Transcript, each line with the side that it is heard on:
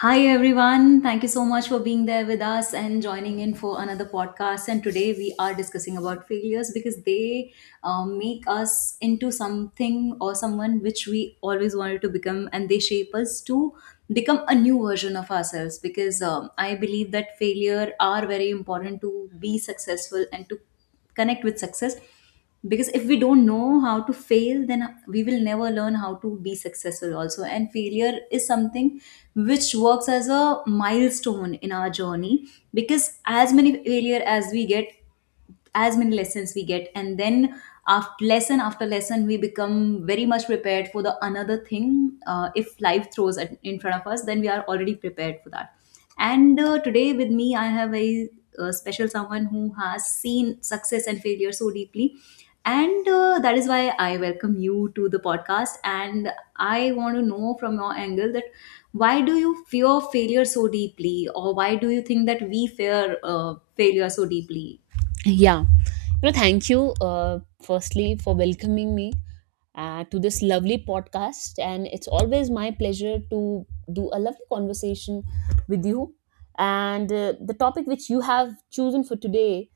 left: Hi everyone, thank you so much for being there with us and joining in for another podcast. And today we are discussing about failures because they make us into something or someone which we always wanted to become, and they shape us to become a new version of ourselves. Because I believe that failure are very important to be successful and to connect with success because if we don't know how to fail then we will never learn how to be successful also, and failure is something which works as a milestone in our journey because as many failure as we get, as many lessons we get, and then after lesson we become very much prepared for the another thing if life throws at, in front of us, then we are already prepared for that. And today with me, I have a, special someone who has seen success and failure so deeply. And that is why I welcome you to the podcast. And I want to know from your angle that why do you fear failure so deeply, or why do you think that we fear failure so deeply?
right: Yeah, you know, thank you firstly for welcoming me to this lovely podcast, and it's always my pleasure to do a lovely conversation with you. And the topic which you have chosen for today,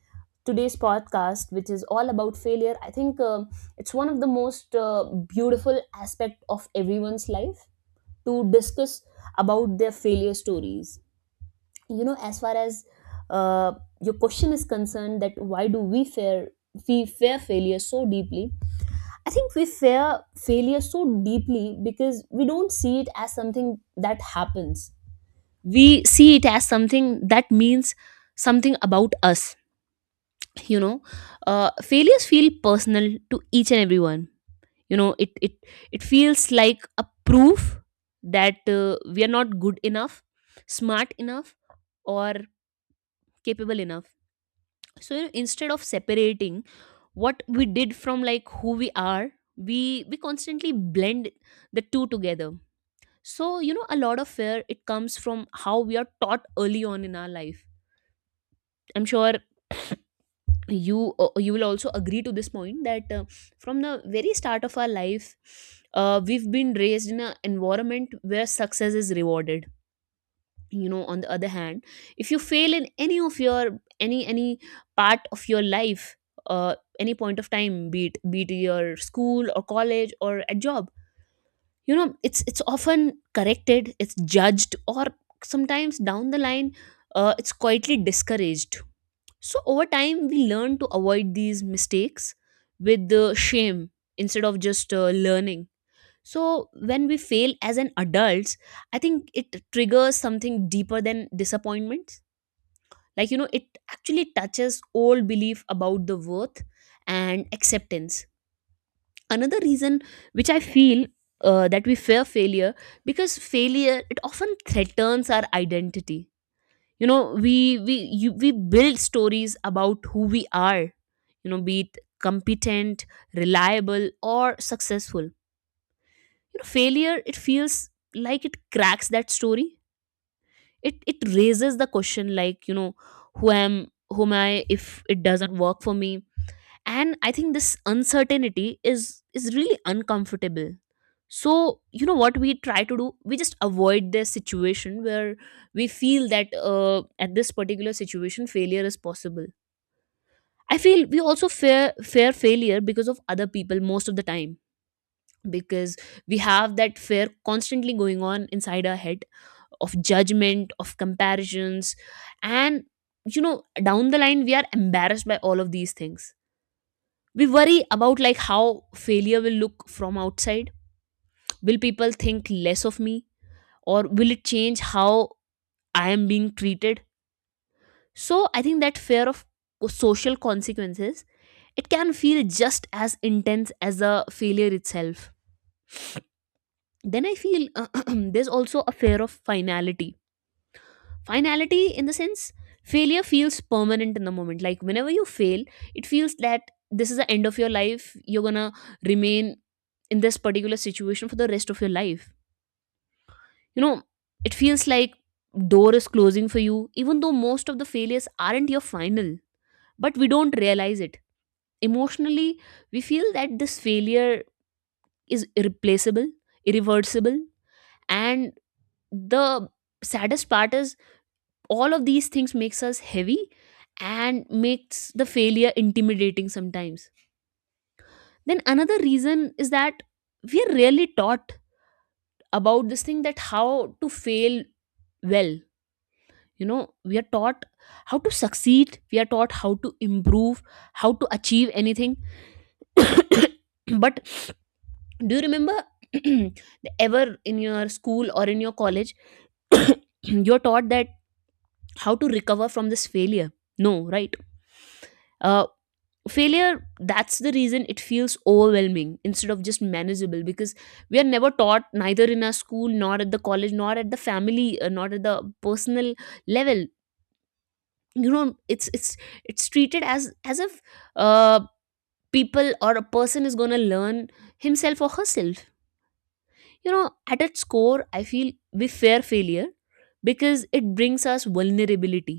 right: today's podcast, which is all about failure, I think it's one of the most beautiful aspect of everyone's life to discuss about their failure stories. You know, as far as uh, your question is concerned, that why do we fear failure so deeply, I think we fear failure so deeply because we don't see it as something that happens. We see it as something that means something about us, you know. Failures feel personal to each and everyone. You know, it feels like a proof that we are not good enough, smart enough, or capable enough. So, you know, instead of separating what we did from like who we are, we constantly blend the two together. So, you know, a lot of fear, it comes from how we are taught early on in our life. I'm sure you, you will also agree to this point that from the very start of our life, we've been raised in an environment where success is rewarded. You know, on the other hand, if you fail in any of your any part of your life, uh, any point of time, be it your school or college or a job, you know, it's often corrected, it's judged, or sometimes down the line, it's quietly discouraged. So over time we learn to avoid these mistakes with the shame, instead of just learning. So when we fail as an adults, I think it triggers something deeper than disappointments. Like, you know, it actually touches old belief about the worth and acceptance. Another reason which I feel, that we fear failure, because failure, it often threatens our identity. You know, we build stories about who we are, you know, be it competent, reliable, or successful. Failure, it feels like it cracks that story. It raises the question, like, you know, who am whom I if it doesn't work for me. And I think this uncertainty is really uncomfortable. So, you know what, we try to do, we just avoid this situation where we feel that, at this particular situation, failure is possible. I feel we also fear failure because of other people most of the time, because we have that fear constantly going on inside our head, of judgment, of comparisons. And, you know, down the line, we are embarrassed by all of these things. We worry about like how failure will look from outside. Will people think less of me, or will it change how I am being treated? So I think that fear of social consequences, it can feel just as intense as the failure itself. Then I feel there's also a fear of finality. Finality in the sense, failure feels permanent in the moment. Like whenever you fail, it feels that this is the end of your life, you're gonna remain in this particular situation for the rest of your life. You know, it feels like door is closing for you, even though most of the failures aren't your final, but we don't realize it emotionally. We feel that this failure is irreplaceable, irreversible, and the saddest part is all of these things makes us heavy and makes the failure intimidating sometimes. Then another reason is that we are rarely taught about this thing, that how to fail well. You know, we are taught how to succeed, we are taught how to improve, how to achieve anything, but do you remember ever in your school or in your college, you're taught that how to recover from this failure? No, right? Uh, failure, that's the reason it feels overwhelming instead of just manageable, because we are never taught, neither in our school, nor at the college, nor at the family, nor at the personal level. You know, it's treated as if, uh, people or a person is going to learn himself or herself. You know, at its core, I feel we fear failure because it brings us vulnerability.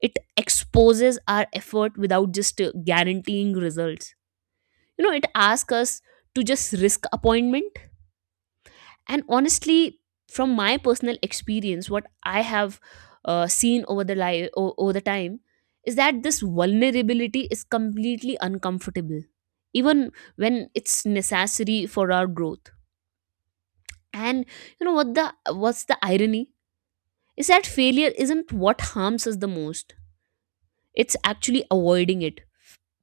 right: It exposes our effort without just guaranteeing results. You know, it asks us to just risk appointment. And honestly, from my personal experience, what I have seen over the over the time is that this vulnerability is completely uncomfortable, even when it's necessary for our growth. And you know what, the what's the irony is that failure isn't what harms us the most. It's actually avoiding it.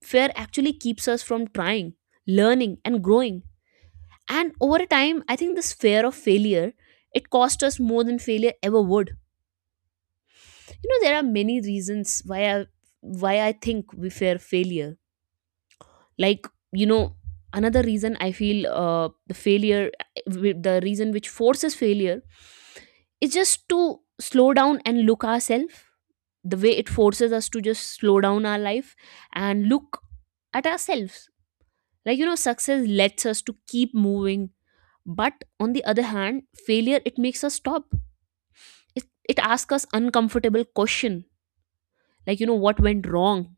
right: Fear actually keeps us from trying, learning, and growing. And over a time, I think this fear of failure, it cost us more than failure ever would. You know, there are many reasons why I think we fear failure. Like, you know, another reason I feel, the failure, the reason which forces failure is just to slow down and look ourselves, the way it forces us to just slow down our life and look at ourselves. Like, you know, success lets us to keep moving, but on the other hand, failure, it makes us stop. It asks us uncomfortable question, like, you know, what went wrong,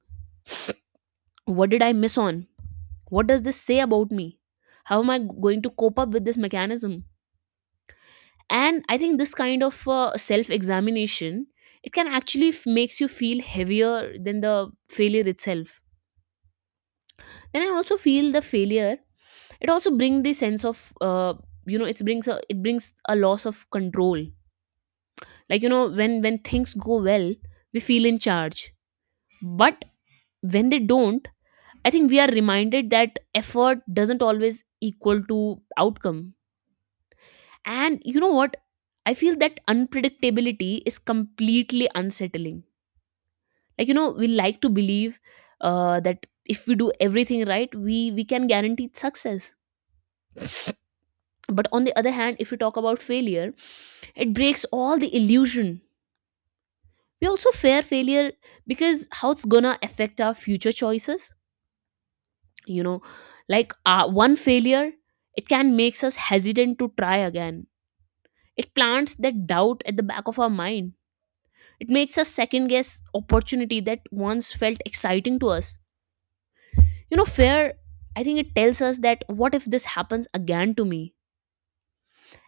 right: what did I miss on, what does this say about me, how am I going to cope up with this mechanism? And I think this kind of self examination, it can actually makes you feel heavier than the failure itself. Then I also feel the failure, it also brings the sense of, you know, it brings a loss of control. Like, you know, when things go well, we feel in charge, but when they don't, I think we are reminded that effort doesn't always equal to outcome. And you know what, I feel that unpredictability is completely unsettling. Like, you know, we like to believe that if we do everything right, we can guarantee success. But on the other hand, if we talk about failure, it breaks all the illusion. We also fear failure because how it's gonna affect our future choices. You know, like, one failure, it can makes us hesitant to try again. It plants that doubt at the back of our mind. It makes us second guess opportunity that once felt exciting to us. You know, fear, I think it tells us that what if this happens again to me.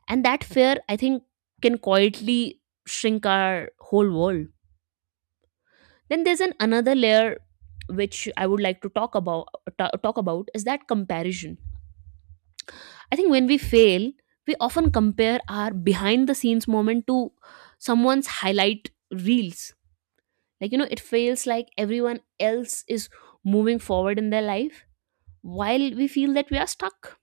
right: And that fear, I think, can quietly shrink our whole world. Then there's an another layer which I would like to talk about, talk about, is that comparison. I think when we fail, we often compare our behind the scenes moment to someone's highlight reels. Like, you know, it feels like everyone else is moving forward in their life while we feel that we are stuck.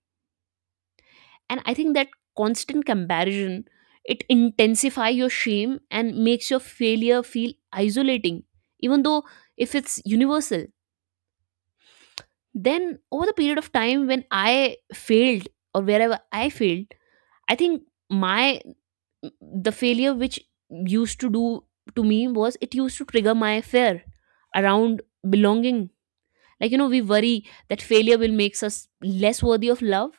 right: And I think that constant comparison, it intensify your shame and makes your failure feel isolating, even though if it's universal. Then over the period of time, when I failed or wherever I failed, I think my, the failure which used to do to me was, it used to trigger my fear around belonging. Like, you know, we worry that failure will makes us less worthy of love,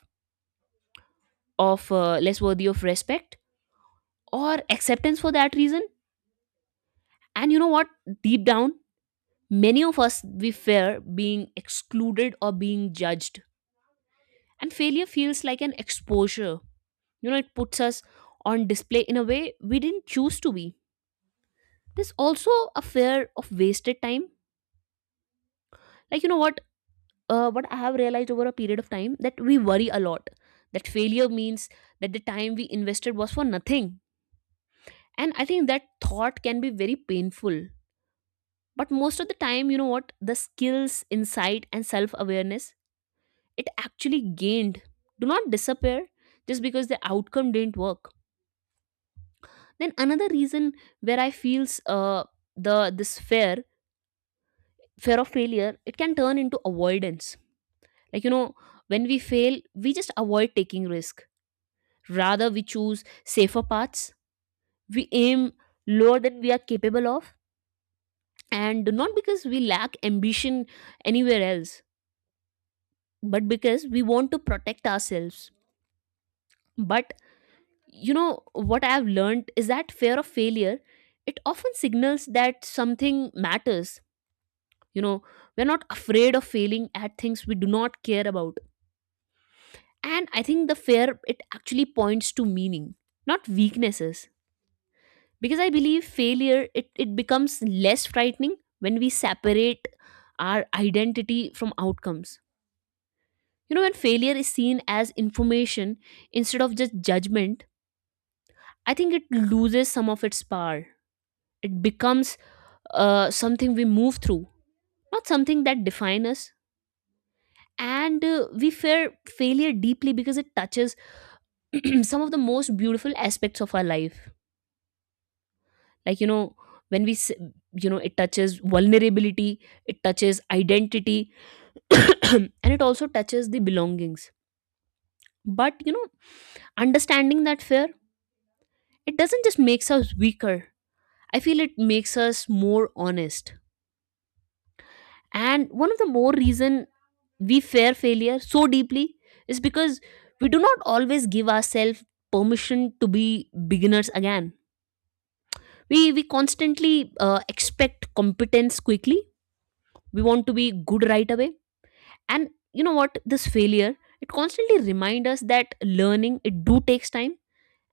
right: of less worthy of respect or acceptance for that reason. And you know what, deep down, many of us, we fear being excluded or being judged. And failure feels like an exposure. You know, it puts us on display in a way we didn't choose to be. There's also a fear of wasted time. Like, you know what, what I have realized over a period of time, that we worry a lot that failure means that the time we invested was for nothing. And I think that thought can be very painful. But most of the time, you know what, the skills, insight, and self awareness it actually gained do not disappear just because the outcome didn't work. Then another reason where I feels, the this fear of failure, it can turn into avoidance. Like, you know, when we fail, we just avoid taking risk. Rather, we choose safer paths, we aim lower than we are capable of, and not because we lack ambition anywhere else, but because we want to protect ourselves. But you know, what I have learned is that fear of failure, it often signals that something matters. You know, we're not afraid of failing at things we do not care about. And I think the fear, it actually points to meaning, not weaknesses. Because I believe failure it becomes less frightening when we separate our identity from outcomes. You know, when failure is seen as information instead of just judgment, I think it loses some of its power. It becomes something we move through, not something that defines us. And we fear failure deeply because it touches some of the most beautiful aspects of our life. Like, you know, when we s- you know, it touches vulnerability, it touches identity, and it also touches the belongings. But you know, understanding that fear, it doesn't just makes us weaker. I feel it makes us more honest. And one of the more reason we fear failure so deeply is because we do not always give ourselves permission to be beginners again. We constantly expect competence quickly. We want to be good right away. And you know what, this failure, it constantly reminds us that learning it do takes time.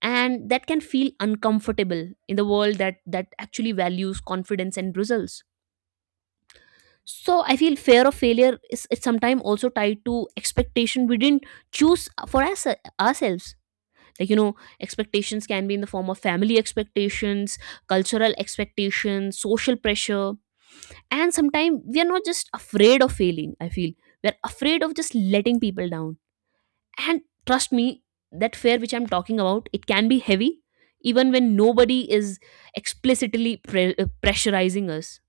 right: And that can feel uncomfortable in the world that actually values confidence and results. So I feel fear of failure is sometimes also tied to expectation we didn't choose for us, ourselves. Like, you know, expectations can be in the form of family expectations, cultural expectations, social pressure. And sometimes we are not just afraid of failing, I feel we're afraid of just letting people down. And trust me, that fear which I'm talking about, it can be heavy even when nobody is pressurizing us.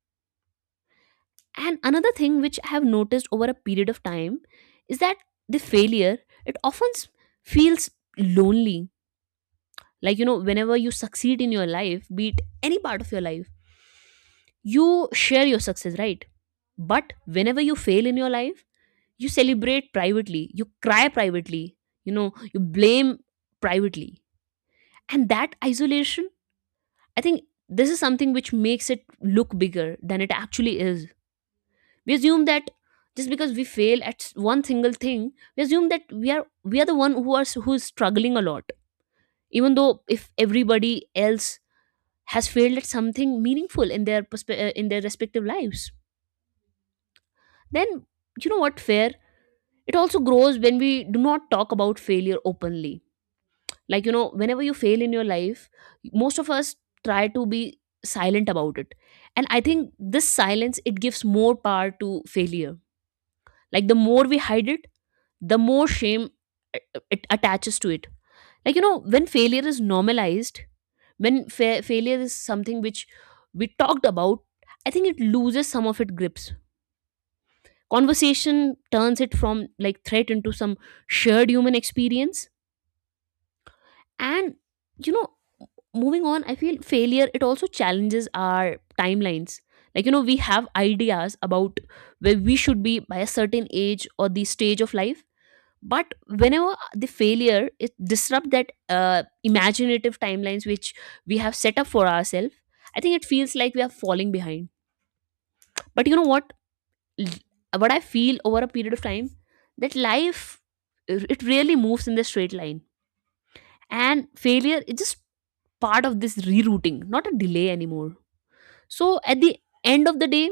right: And another thing which I have noticed over a period of time is that the failure, it often s- feels lonely. Like, you know, whenever you succeed in your life, be it any part of your life, you share your success, right? But whenever you fail in your life, you celebrate privately, you cry privately, you know, you blame privately. And that isolation, I think, this is something which makes it look bigger than it actually is. We assume that just because we fail at one single thing, we assume that we are the one who are who is struggling a lot, even though if everybody else has failed at something meaningful in their in their respective lives. Then, you know what, fair, it also grows when we do not talk about failure openly. Like, you know, whenever you fail in your life, most of us try to be silent about it. And I think this silence, it gives more power to failure. Like, the more we hide it, the more shame it attaches to it. Like, you know, when failure is normalized, when failure is something which we talked about, I think it loses some of its grips. Conversation turns it from like threat into some shared human experience. And you know, moving on, I feel failure, it also challenges our timelines. Like you know, we have ideas about where we should be by a certain age or the stage of life, but whenever the failure, it disrupt that imaginative timelines which we have set up for ourselves, I think it feels like we are falling behind. But you know what? L- What I feel over a period of time, that life, it really moves in the straight line, and failure, it just part of this rerouting, not a delay anymore. So at the end of the day,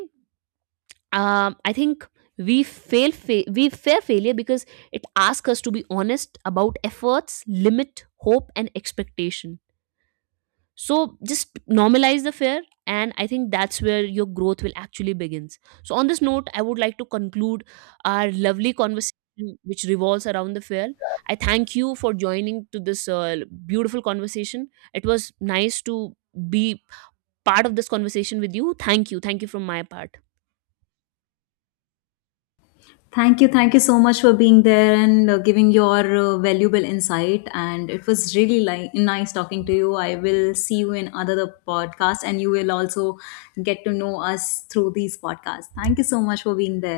right: I think we fear failure because it asks us to be honest about efforts, limit, hope, and expectation. So just normalize the fear, and I think that's where your growth will actually begins. So on this note, I would like to conclude our lovely conversation, which revolves around the fear. I thank you for joining to this beautiful conversation. It was nice to be part of this conversation with you. Thank you. Thank you from my part.
left: Thank you. Thank you so much for being there and giving your valuable insight. And it was really nice talking to you. I will see you in other podcasts, and you will also get to know us through these podcasts. Thank you so much for being there.